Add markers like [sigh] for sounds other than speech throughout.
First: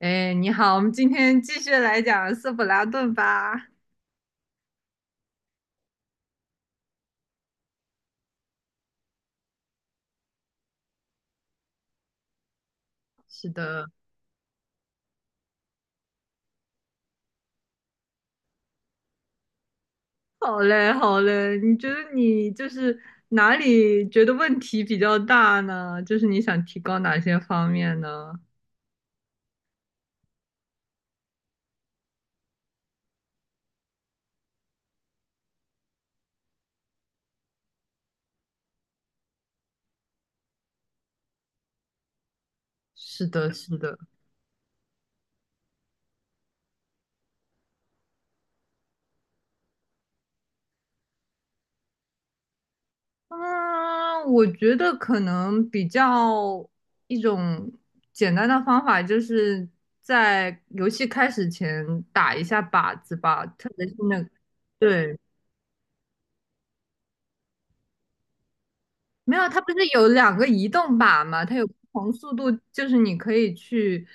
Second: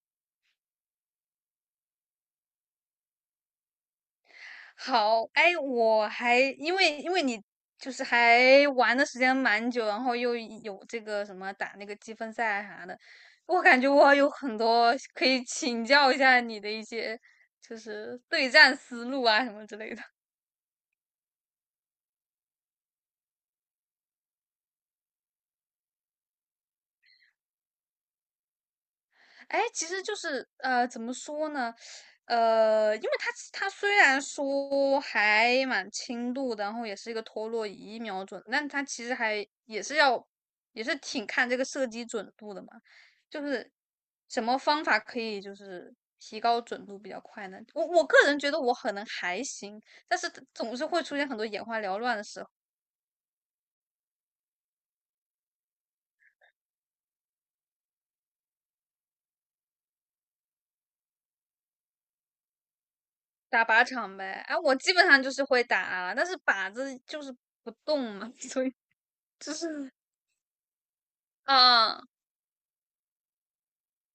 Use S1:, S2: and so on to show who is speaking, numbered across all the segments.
S1: 哎，你好，我们今天继续来讲斯普拉顿吧。
S2: 好，哎，我还因为你就是还玩的时间蛮久，然后又有这个什么打那个积分赛啥的，
S1: 是
S2: 我感
S1: 的，
S2: 觉我有很多可以请教一下你的一些就是对战思路啊什么之类的。
S1: 好嘞，好嘞。你觉得你就是哪里觉得问题比较大呢？就是你想提高哪些方面呢？
S2: 哎，其实就是怎么说呢？因为他虽然说还蛮轻度的，然后也是一个陀螺仪瞄准，但他其实还也是要也是挺看这个射击准度的嘛。
S1: 是
S2: 就
S1: 的，
S2: 是
S1: 是的。
S2: 什么方法可以就是提高准度比较快呢？我个人觉得我可能还行，但是总是会出现很多眼花缭乱的时候。
S1: 嗯，我觉得可能比较一种简单的方法，就是在游戏开始前打一下靶子吧，
S2: 打
S1: 特
S2: 靶
S1: 别是
S2: 场
S1: 那个
S2: 呗，哎、我基本
S1: 对。
S2: 上就是会打，但是靶子就是不动嘛，[laughs] 所以
S1: 没有，
S2: 就
S1: 它不是
S2: 是。
S1: 有两个移动靶吗？它有不
S2: 嗯
S1: 同速度，就是你可以去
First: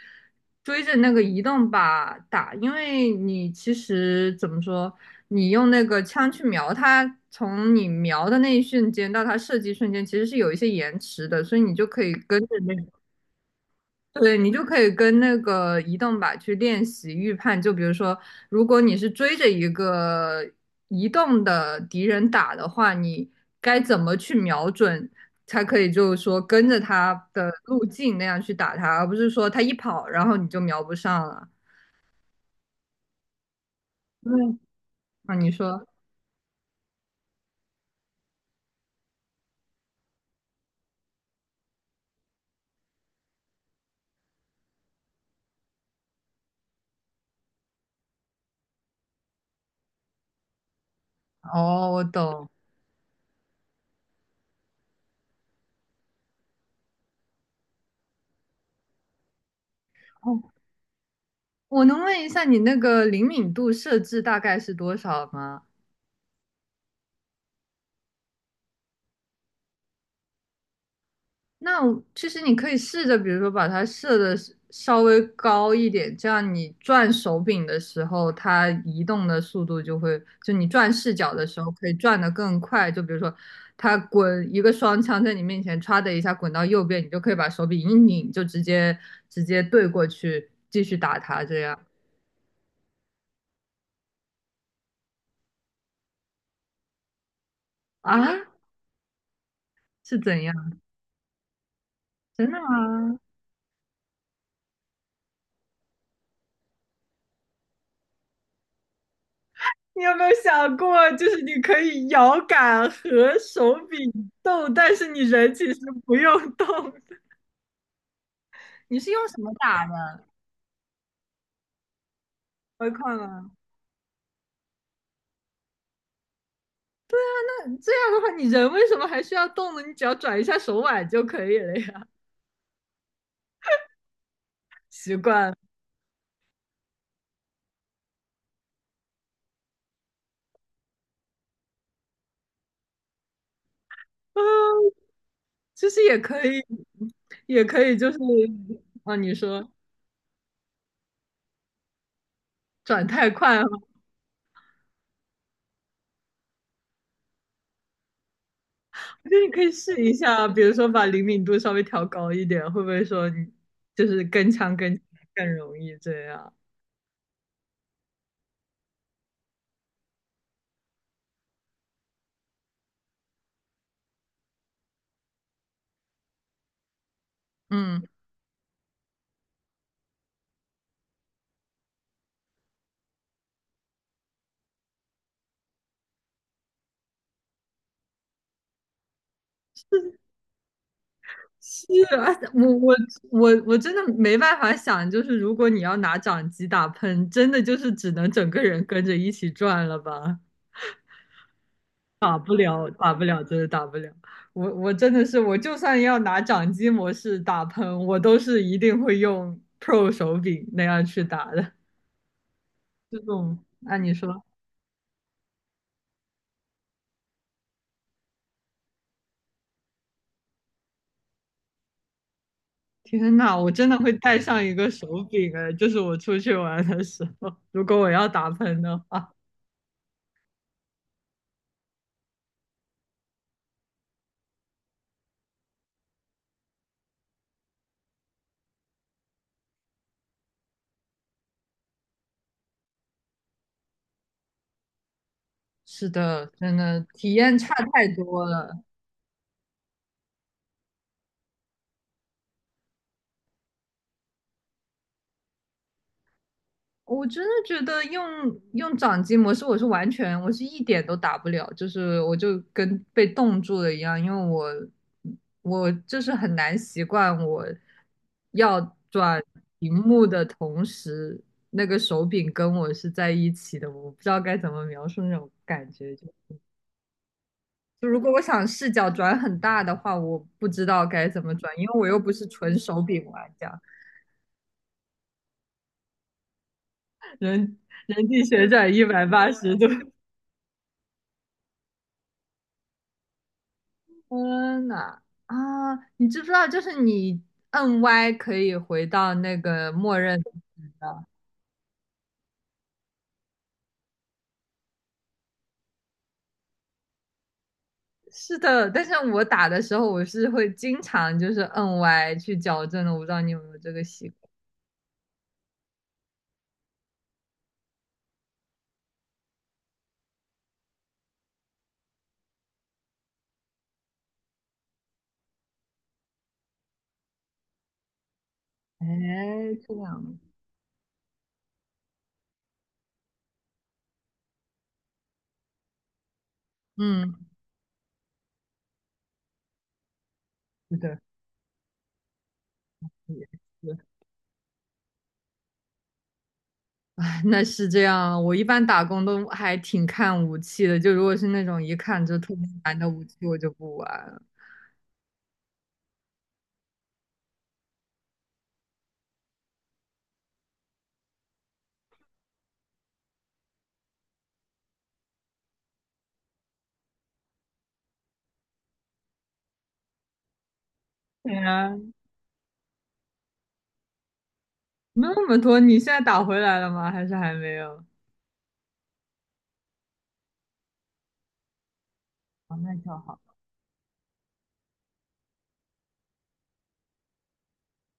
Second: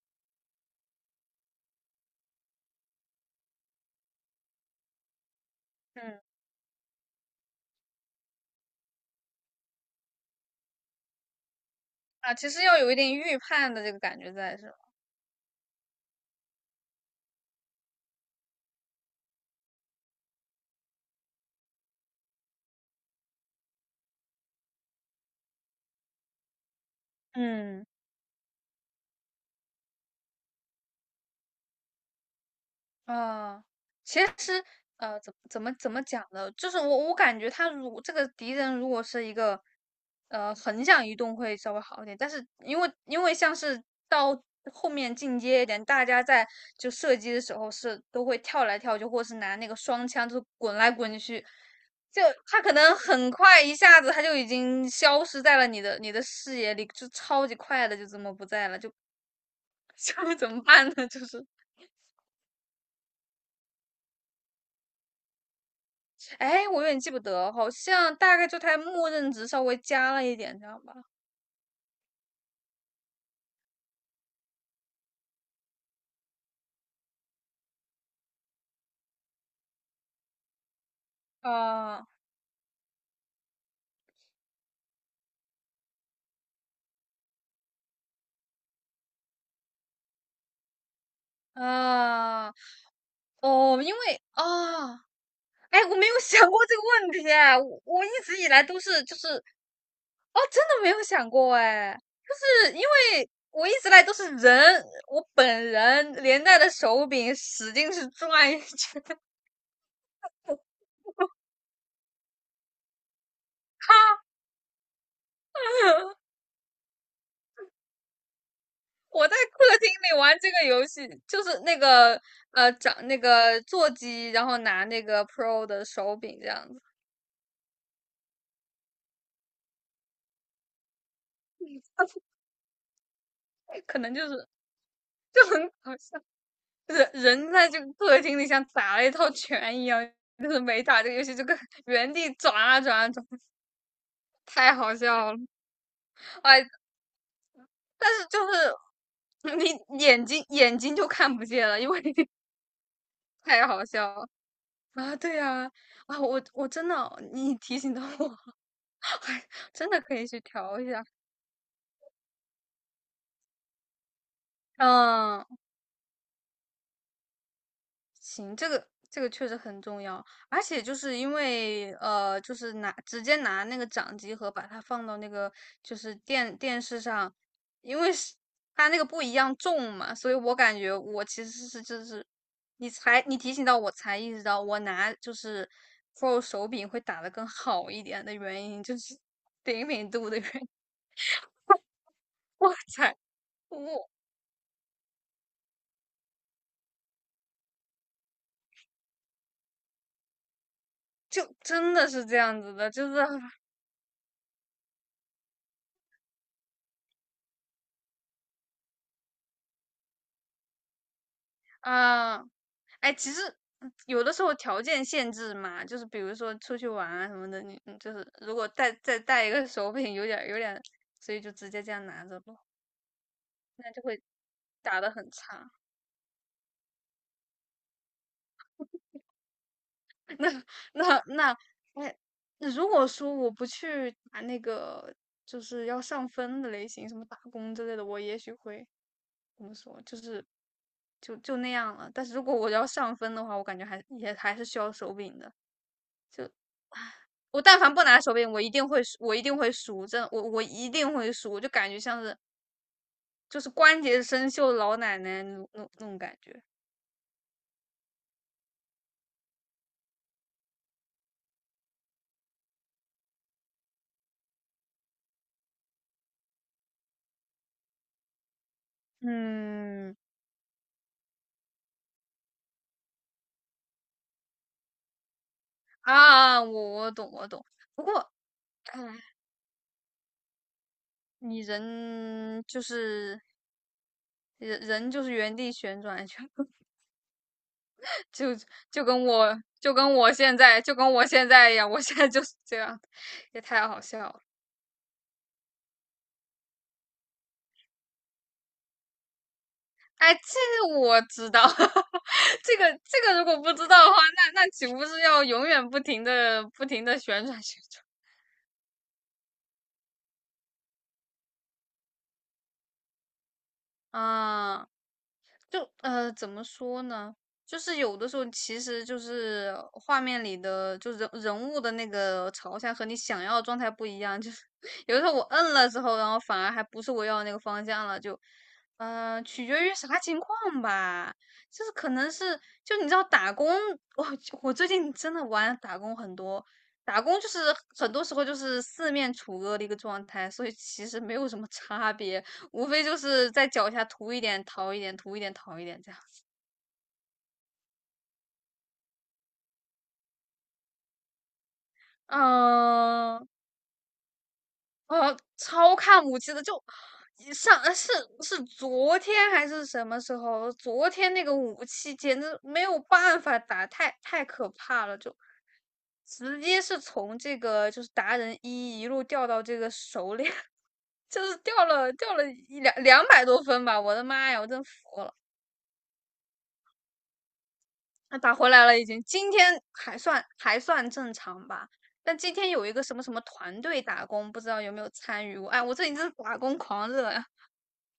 S1: 追着那个移动靶打，因为你其实怎么说，你用那个
S2: 嗯
S1: 枪去瞄它，从你瞄的那一瞬间到它射击瞬间，其实是有一些延迟的，所以你就可以
S2: 啊，
S1: 跟
S2: 其
S1: 着
S2: 实
S1: 那
S2: 要有一点预判的这个感觉
S1: 对，你
S2: 在，
S1: 就
S2: 是吧？
S1: 可以跟那个移动靶去练习预判。就比如说，如果你是追着一个移动的敌人打的话，你该怎么去瞄准，才可以就是说跟着他的路
S2: 嗯。
S1: 径那样去打他，而不是说他一跑，然后你就瞄不上了。
S2: 啊，其
S1: 嗯，
S2: 实，怎
S1: 啊，你
S2: 怎么
S1: 说，
S2: 怎么讲呢？就是我感觉他如这个敌人如果是一个，横向移动会稍微好一点，但是因为像是到后面进阶一点，大家在就射击的时候是都会跳来跳去，或是拿那个双枪就是滚来滚去，
S1: 哦，我
S2: 就
S1: 懂。
S2: 他可能很快一下子他就已经消失在了你的视野里，就超级快的就这么不在了，就 [laughs] 面
S1: 哦，
S2: 怎么办呢？就是。
S1: 我能问一下你那个灵敏度设置大概是多少吗？
S2: 哎，我有点记不得，好像大概就它默认值稍微加了一点，这样吧。
S1: 那我其实你可以试着，比如说把它设的稍微高一点，这样你转手柄的时候，它移动的速度就会，就你转视角的时候可以
S2: 啊
S1: 转得更快。就比如说，它滚一个双枪在你面前，歘的一下滚到右边，你就可以把手柄一拧，就直接对过去继续打它。这样
S2: 啊哦，因为啊，哎，我没有想过这个问题哎，我一直
S1: 啊？
S2: 以来都是就是
S1: 是
S2: 哦，
S1: 怎
S2: 真
S1: 样？
S2: 的没有想过哎，
S1: 真的
S2: 就是因
S1: 吗？
S2: 为我一直来都是人，我本人连带着手柄使劲是转一圈，
S1: 你有没有想过，就是你可以摇杆和手
S2: [laughs] 哈，
S1: 柄动，但是你人其实不用动？你是用
S2: 我在
S1: 什么
S2: 客
S1: 打
S2: 厅
S1: 的？
S2: 里玩这个游戏，就是那个
S1: 回
S2: 掌
S1: 看
S2: 那
S1: 啊，
S2: 个座机，然后拿那个 Pro 的手柄这样子，
S1: 那这样的话，你人为什么还需要动呢？你只要转一下手腕就可以了呀。
S2: [laughs] 可能就是
S1: 习
S2: 就
S1: 惯了，
S2: 很搞笑，就是人在这个客厅里像打了一套拳一样，就是没打这个游戏就跟原地转啊转啊转，太
S1: 啊，
S2: 好笑了。
S1: 其实也可以，
S2: 哎，
S1: 也可以，
S2: 但
S1: 就是
S2: 是就
S1: 啊，你
S2: 是
S1: 说
S2: 你眼睛就看不见了，因为 [laughs]
S1: 转太快了，
S2: 太好笑了啊！对啊，啊，我真的你提醒到我，
S1: 我觉得你可以
S2: 真
S1: 试
S2: 的
S1: 一
S2: 可以去
S1: 下，比如
S2: 调一
S1: 说把
S2: 下。
S1: 灵敏度稍微调高一点，会不会说你就是跟枪跟枪
S2: 嗯，
S1: 更容易这样？
S2: 行，这个确实很重要，而且就是因为就是拿直接拿那个掌机盒把它放到那个就是电视上，因
S1: 嗯。
S2: 为是它那个不一样重嘛，所以我感觉我其实是就是你提醒到我才意识到我拿就是 Pro 手柄会打得更好一点的原因就是灵敏度的原因，
S1: 是啊，
S2: [laughs]
S1: 我
S2: 我
S1: 我
S2: 才
S1: 我我真
S2: 我
S1: 的没办法想，就是如果你要拿掌机打喷，真的就是只能整个人跟着一起转了吧？
S2: 就真的是
S1: 打
S2: 这
S1: 不
S2: 样子
S1: 了，
S2: 的，就
S1: 打
S2: 是
S1: 不了，真的打不了。我我真的是，我就算要拿掌机模式打喷，我都是一定会用 Pro 手柄那样去打的。
S2: 啊。哎，
S1: 这
S2: 其实
S1: 种，按你
S2: 有的时
S1: 说，
S2: 候条件限制嘛，就是比如说出去玩啊什么的，你就是如果再带一个手柄，有点所以就直接这样拿着咯，
S1: 天呐，我真
S2: 那
S1: 的
S2: 就
S1: 会
S2: 会
S1: 带上一个
S2: 打
S1: 手
S2: 得很
S1: 柄哎，
S2: 差。
S1: 就是我出去玩的时候，如果我要打喷的话。
S2: [laughs] 那那那，那如果说我不去打那个就是要上分的类型，什么打工之类的，我也许会怎么说，就是就那样了。但是如果我要上分的话，我感觉还也还是需要手柄的。
S1: 是的，真的体验
S2: 我
S1: 差
S2: 但凡不
S1: 太
S2: 拿手
S1: 多
S2: 柄，我一
S1: 了。
S2: 定会输，我一定会输，真的，我一定会输，就感觉像是就是关节生锈的老奶奶那种感觉。
S1: 我真的觉得用掌机模式，我是完全，我是一点都打不了，就是我就跟被冻住了一样，因为我就是很难习惯我要转屏
S2: 嗯
S1: 幕的同时，那个手柄跟我是在一起的，我不知道该怎么描述那种感觉。就
S2: 啊，啊我懂我懂。不
S1: 就如果
S2: 过，
S1: 我想视
S2: 哎，
S1: 角转很大的话，我不知道该怎么
S2: 你
S1: 转，因为我又不是
S2: 人
S1: 纯
S2: 就
S1: 手柄
S2: 是
S1: 玩家，
S2: 人就是原地旋转，就
S1: 人人体
S2: 就
S1: 旋转一百八十度。
S2: 就跟我现在一样，我现在就是这样，也太好笑了。
S1: 天呐，啊，你知不知道，就是你摁 Y 可以回到那个默
S2: 哎，
S1: 认的。
S2: 这个我知道，[laughs] 这个如果不知道的话，那岂不是要永远不停的不停的旋转旋
S1: 是的，但是我打的时候，我是会经常就是摁 Y 去矫正的。我不知道你有没有这个
S2: 转？
S1: 习惯？
S2: 啊，就怎么说呢？就是有的时候，其实就是画面里的，就人物的那个朝向和你想要的状态不一样。就是 [laughs] 有的时候我摁了之后，然后反而还不是我要的那个方向了，就
S1: 哎，
S2: 取决
S1: 这
S2: 于啥
S1: 样的
S2: 情况吧。就是可能是，就你知道打工，我我最近真的玩打工很多，打
S1: 嗯，
S2: 工就是很多时候就是四面楚歌的一个状态，所以
S1: 是
S2: 其
S1: 的，
S2: 实没有什么差别。无非就
S1: 也
S2: 是在脚
S1: 是，
S2: 下涂一点，逃一点，涂一点，逃一点这样子。
S1: [laughs] 哎那是这样。我一般打工都还挺看武器的，就如果是那种一看就
S2: 嗯、
S1: 特别难的武器，
S2: 哦，
S1: 我就不玩了。
S2: 超看武器的，就上呃是是昨天还是什么时候？昨天那个武器简直没有办法打，太可怕了，就直接是从这个就是达人一路掉到这个熟练，[laughs] 就
S1: 对
S2: 是掉
S1: 啊，
S2: 了掉了一两两百多分吧！我的妈呀，我真服了。
S1: 那么多，你现在打回来了吗？还是还没有？
S2: 他打回来了，已经今天还算正常吧。但今天
S1: 哦，
S2: 有一
S1: 那
S2: 个
S1: 就
S2: 什么什
S1: 好。
S2: 么团队打工，不知道有没有参与过？哎，我这里真是打工狂热呀！[laughs] 啊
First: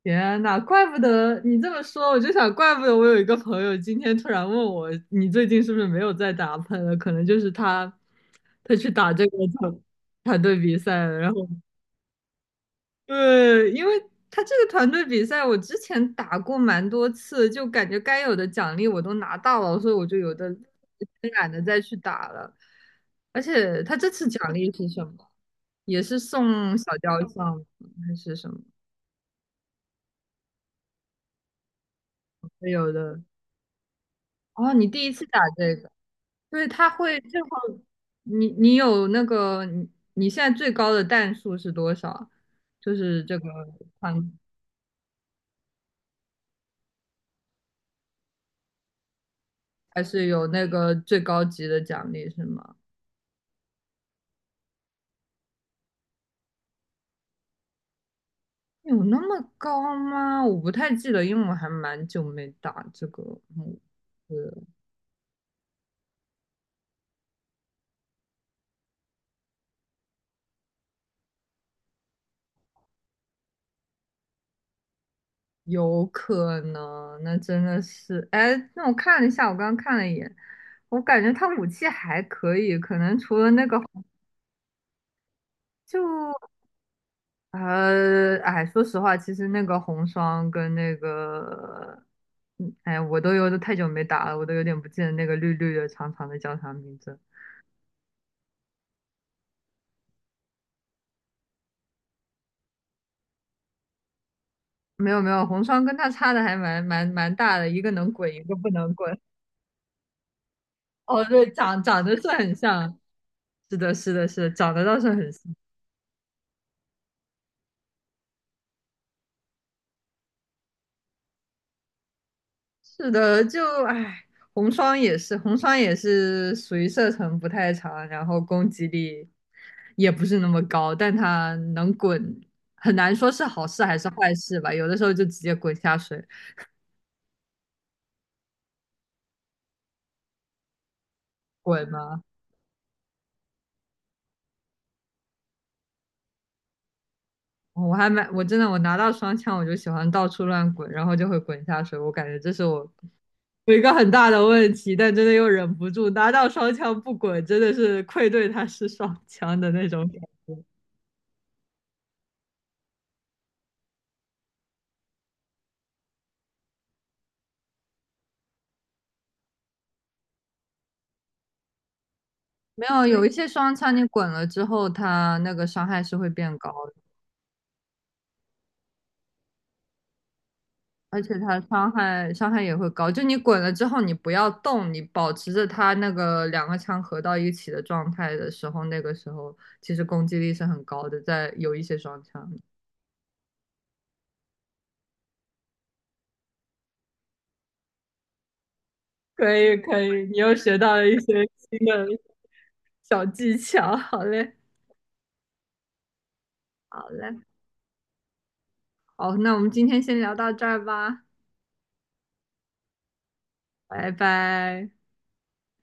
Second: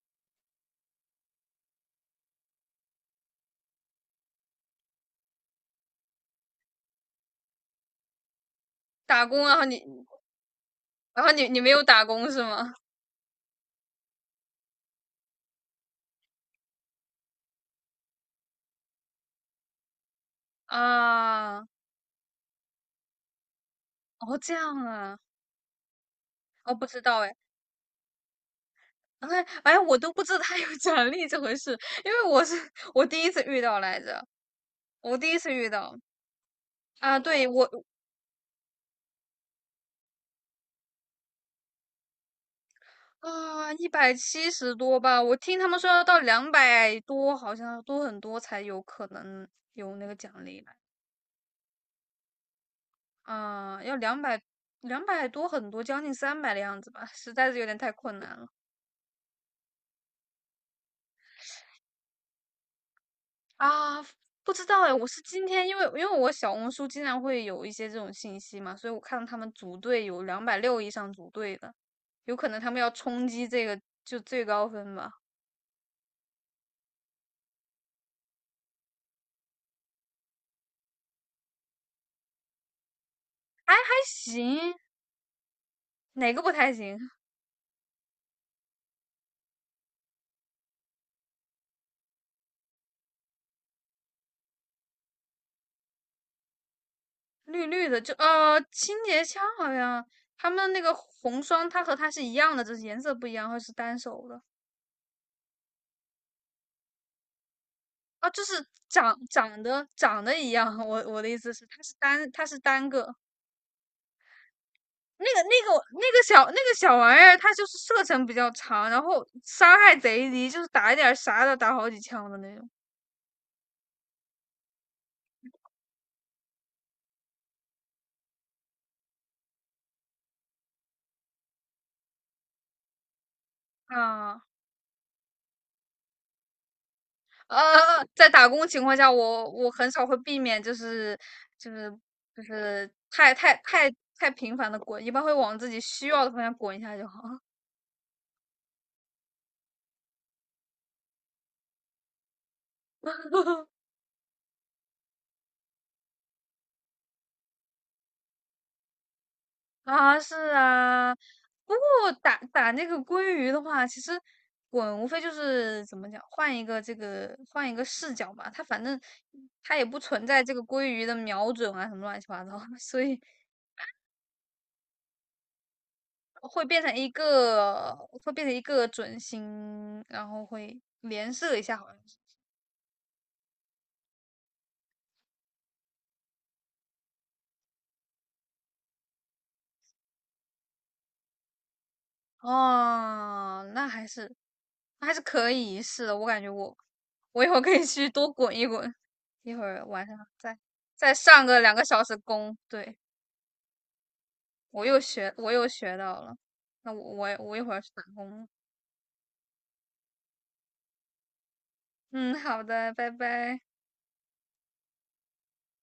S1: 天呐，怪不得你这么说，我就想，怪不得我有一个朋友今天突然问我，你最近是不是没有在打喷了？可能就是他，他去打这
S2: 打
S1: 个
S2: 工啊，然后
S1: 团
S2: 你，
S1: 团队比赛了。
S2: 然
S1: 然
S2: 后
S1: 后，
S2: 你，你没有打工是吗？
S1: 对，因为他这个团队比赛，我之前打过蛮多次，就感觉该有的奖励我都拿到了，所以我就有的懒得
S2: 啊，
S1: 再去打了。而且他这次
S2: 哦，
S1: 奖
S2: 这
S1: 励
S2: 样
S1: 是什
S2: 啊，
S1: 么？也是
S2: 哦，
S1: 送
S2: 不
S1: 小
S2: 知
S1: 雕
S2: 道哎，
S1: 像吗还是什么？
S2: 哎，哎，我都不知道他 [laughs] 有奖励这回事，因为
S1: 没有
S2: 我
S1: 的。
S2: 第一次遇到来着，
S1: 哦，你第一
S2: 我
S1: 次
S2: 第一
S1: 打
S2: 次遇
S1: 这个。
S2: 到
S1: 对，他
S2: 啊。
S1: 会正
S2: 对，
S1: 好，
S2: 我
S1: 你你有那个你你现在最高的弹数是多少？就是这个
S2: 啊，一百
S1: 团
S2: 七十多吧，我听他们说要到两百多，好像多很多才有可能有
S1: 还
S2: 那个
S1: 是
S2: 奖
S1: 有
S2: 励
S1: 那
S2: 来。
S1: 个最高级的奖励是吗？
S2: 啊，要两百多很多，将近300的样子吧，实在是有点太困难了
S1: 有那么高吗？我不太记得，因为我还蛮久没打这个模
S2: 啊！不
S1: 式，
S2: 知道哎，我是今天因为我小红书经常会有一些这种信息嘛，所以我看到他们组队有260以上组队的，有可能他们要冲击这个就最高分吧？
S1: 有可能，那真的是，哎，那我看了一下，我刚刚看了一眼，我感觉他武器还可以，可能除了那
S2: 还
S1: 个
S2: 行，哪个不
S1: 就。
S2: 太行？
S1: 呃，哎，说实话，其实那个红双跟那个，嗯，哎，我都有太久没打了，我都有点不记得那个绿绿的长长的叫啥名字。
S2: 绿绿的，就清洁枪好像他们那个红双，它和它是一样的，只是颜色不一样，或者是单手的
S1: 没有没有，红双跟他差的还蛮大的，一个能
S2: 啊，
S1: 滚，一
S2: 就
S1: 个
S2: 是
S1: 不能
S2: 长
S1: 滚。
S2: 长得长得一样。我
S1: 哦，
S2: 的意
S1: 对，
S2: 思是，
S1: 长
S2: 它是
S1: 长得是
S2: 单它
S1: 很
S2: 是单
S1: 像，
S2: 个
S1: 是的，是的，是的，长得倒是
S2: 那
S1: 很
S2: 个
S1: 像。
S2: 那个那个小那个小玩意儿，它就是射程比较长，然后伤害贼低，就是打一点儿啥的打好几枪的那种
S1: 是的，就唉，红双也是，红双也是属于射程不太长，然后攻击力也不是那么高，但他能滚，很难说是好事还是坏
S2: 啊。
S1: 事吧。有的时候就直接滚下水，
S2: 呃，在打工情况下，我很少会避免，就
S1: 滚
S2: 是
S1: 嘛。
S2: 就是太频繁的滚，一般会往自己需要的方向滚一下就好。[laughs]
S1: 我还蛮，我真的我拿到双枪我就喜欢到处乱滚，然后就会滚下水。我感觉这是我有一个很大的问题，但真的又忍不住拿到双枪不滚，真的是愧对他是双枪的那种
S2: 啊，
S1: 感
S2: 是
S1: 觉。
S2: 啊，不过打打那个鲑鱼的话，其实滚无非就是怎么讲，换一个视角吧。它反正也不存在这个鲑鱼的瞄准啊什么乱七八糟的
S1: 没
S2: 所
S1: 有，
S2: 以
S1: 有一些双枪你滚了之后，它那个伤害是会变
S2: 会
S1: 高
S2: 变
S1: 的，
S2: 成一个会变成一个准星，然后会
S1: 而
S2: 连
S1: 且
S2: 射
S1: 它
S2: 一下，好
S1: 伤
S2: 像。是。
S1: 害伤害也会高。就你滚了之后，你不要动，你保持着它那个两个枪合到一起的状态的时候，那个时候其实攻击力是很高的，在有一些双枪。
S2: 哦，那还是可以，是的，我感觉我一会儿可以去多滚一滚，一
S1: 可
S2: 会
S1: 以
S2: 儿
S1: 可
S2: 晚上
S1: 以，你又
S2: 再
S1: 学到了一
S2: 再
S1: 些
S2: 上个两
S1: 新
S2: 个小
S1: 的
S2: 时工，对，
S1: 小技巧，好嘞。
S2: 我又学到了，那
S1: 好
S2: 我我
S1: 嘞，
S2: 我一会儿去打工了
S1: 好，那我们今天先聊到这儿吧，
S2: 嗯，好的，拜拜。
S1: 拜拜。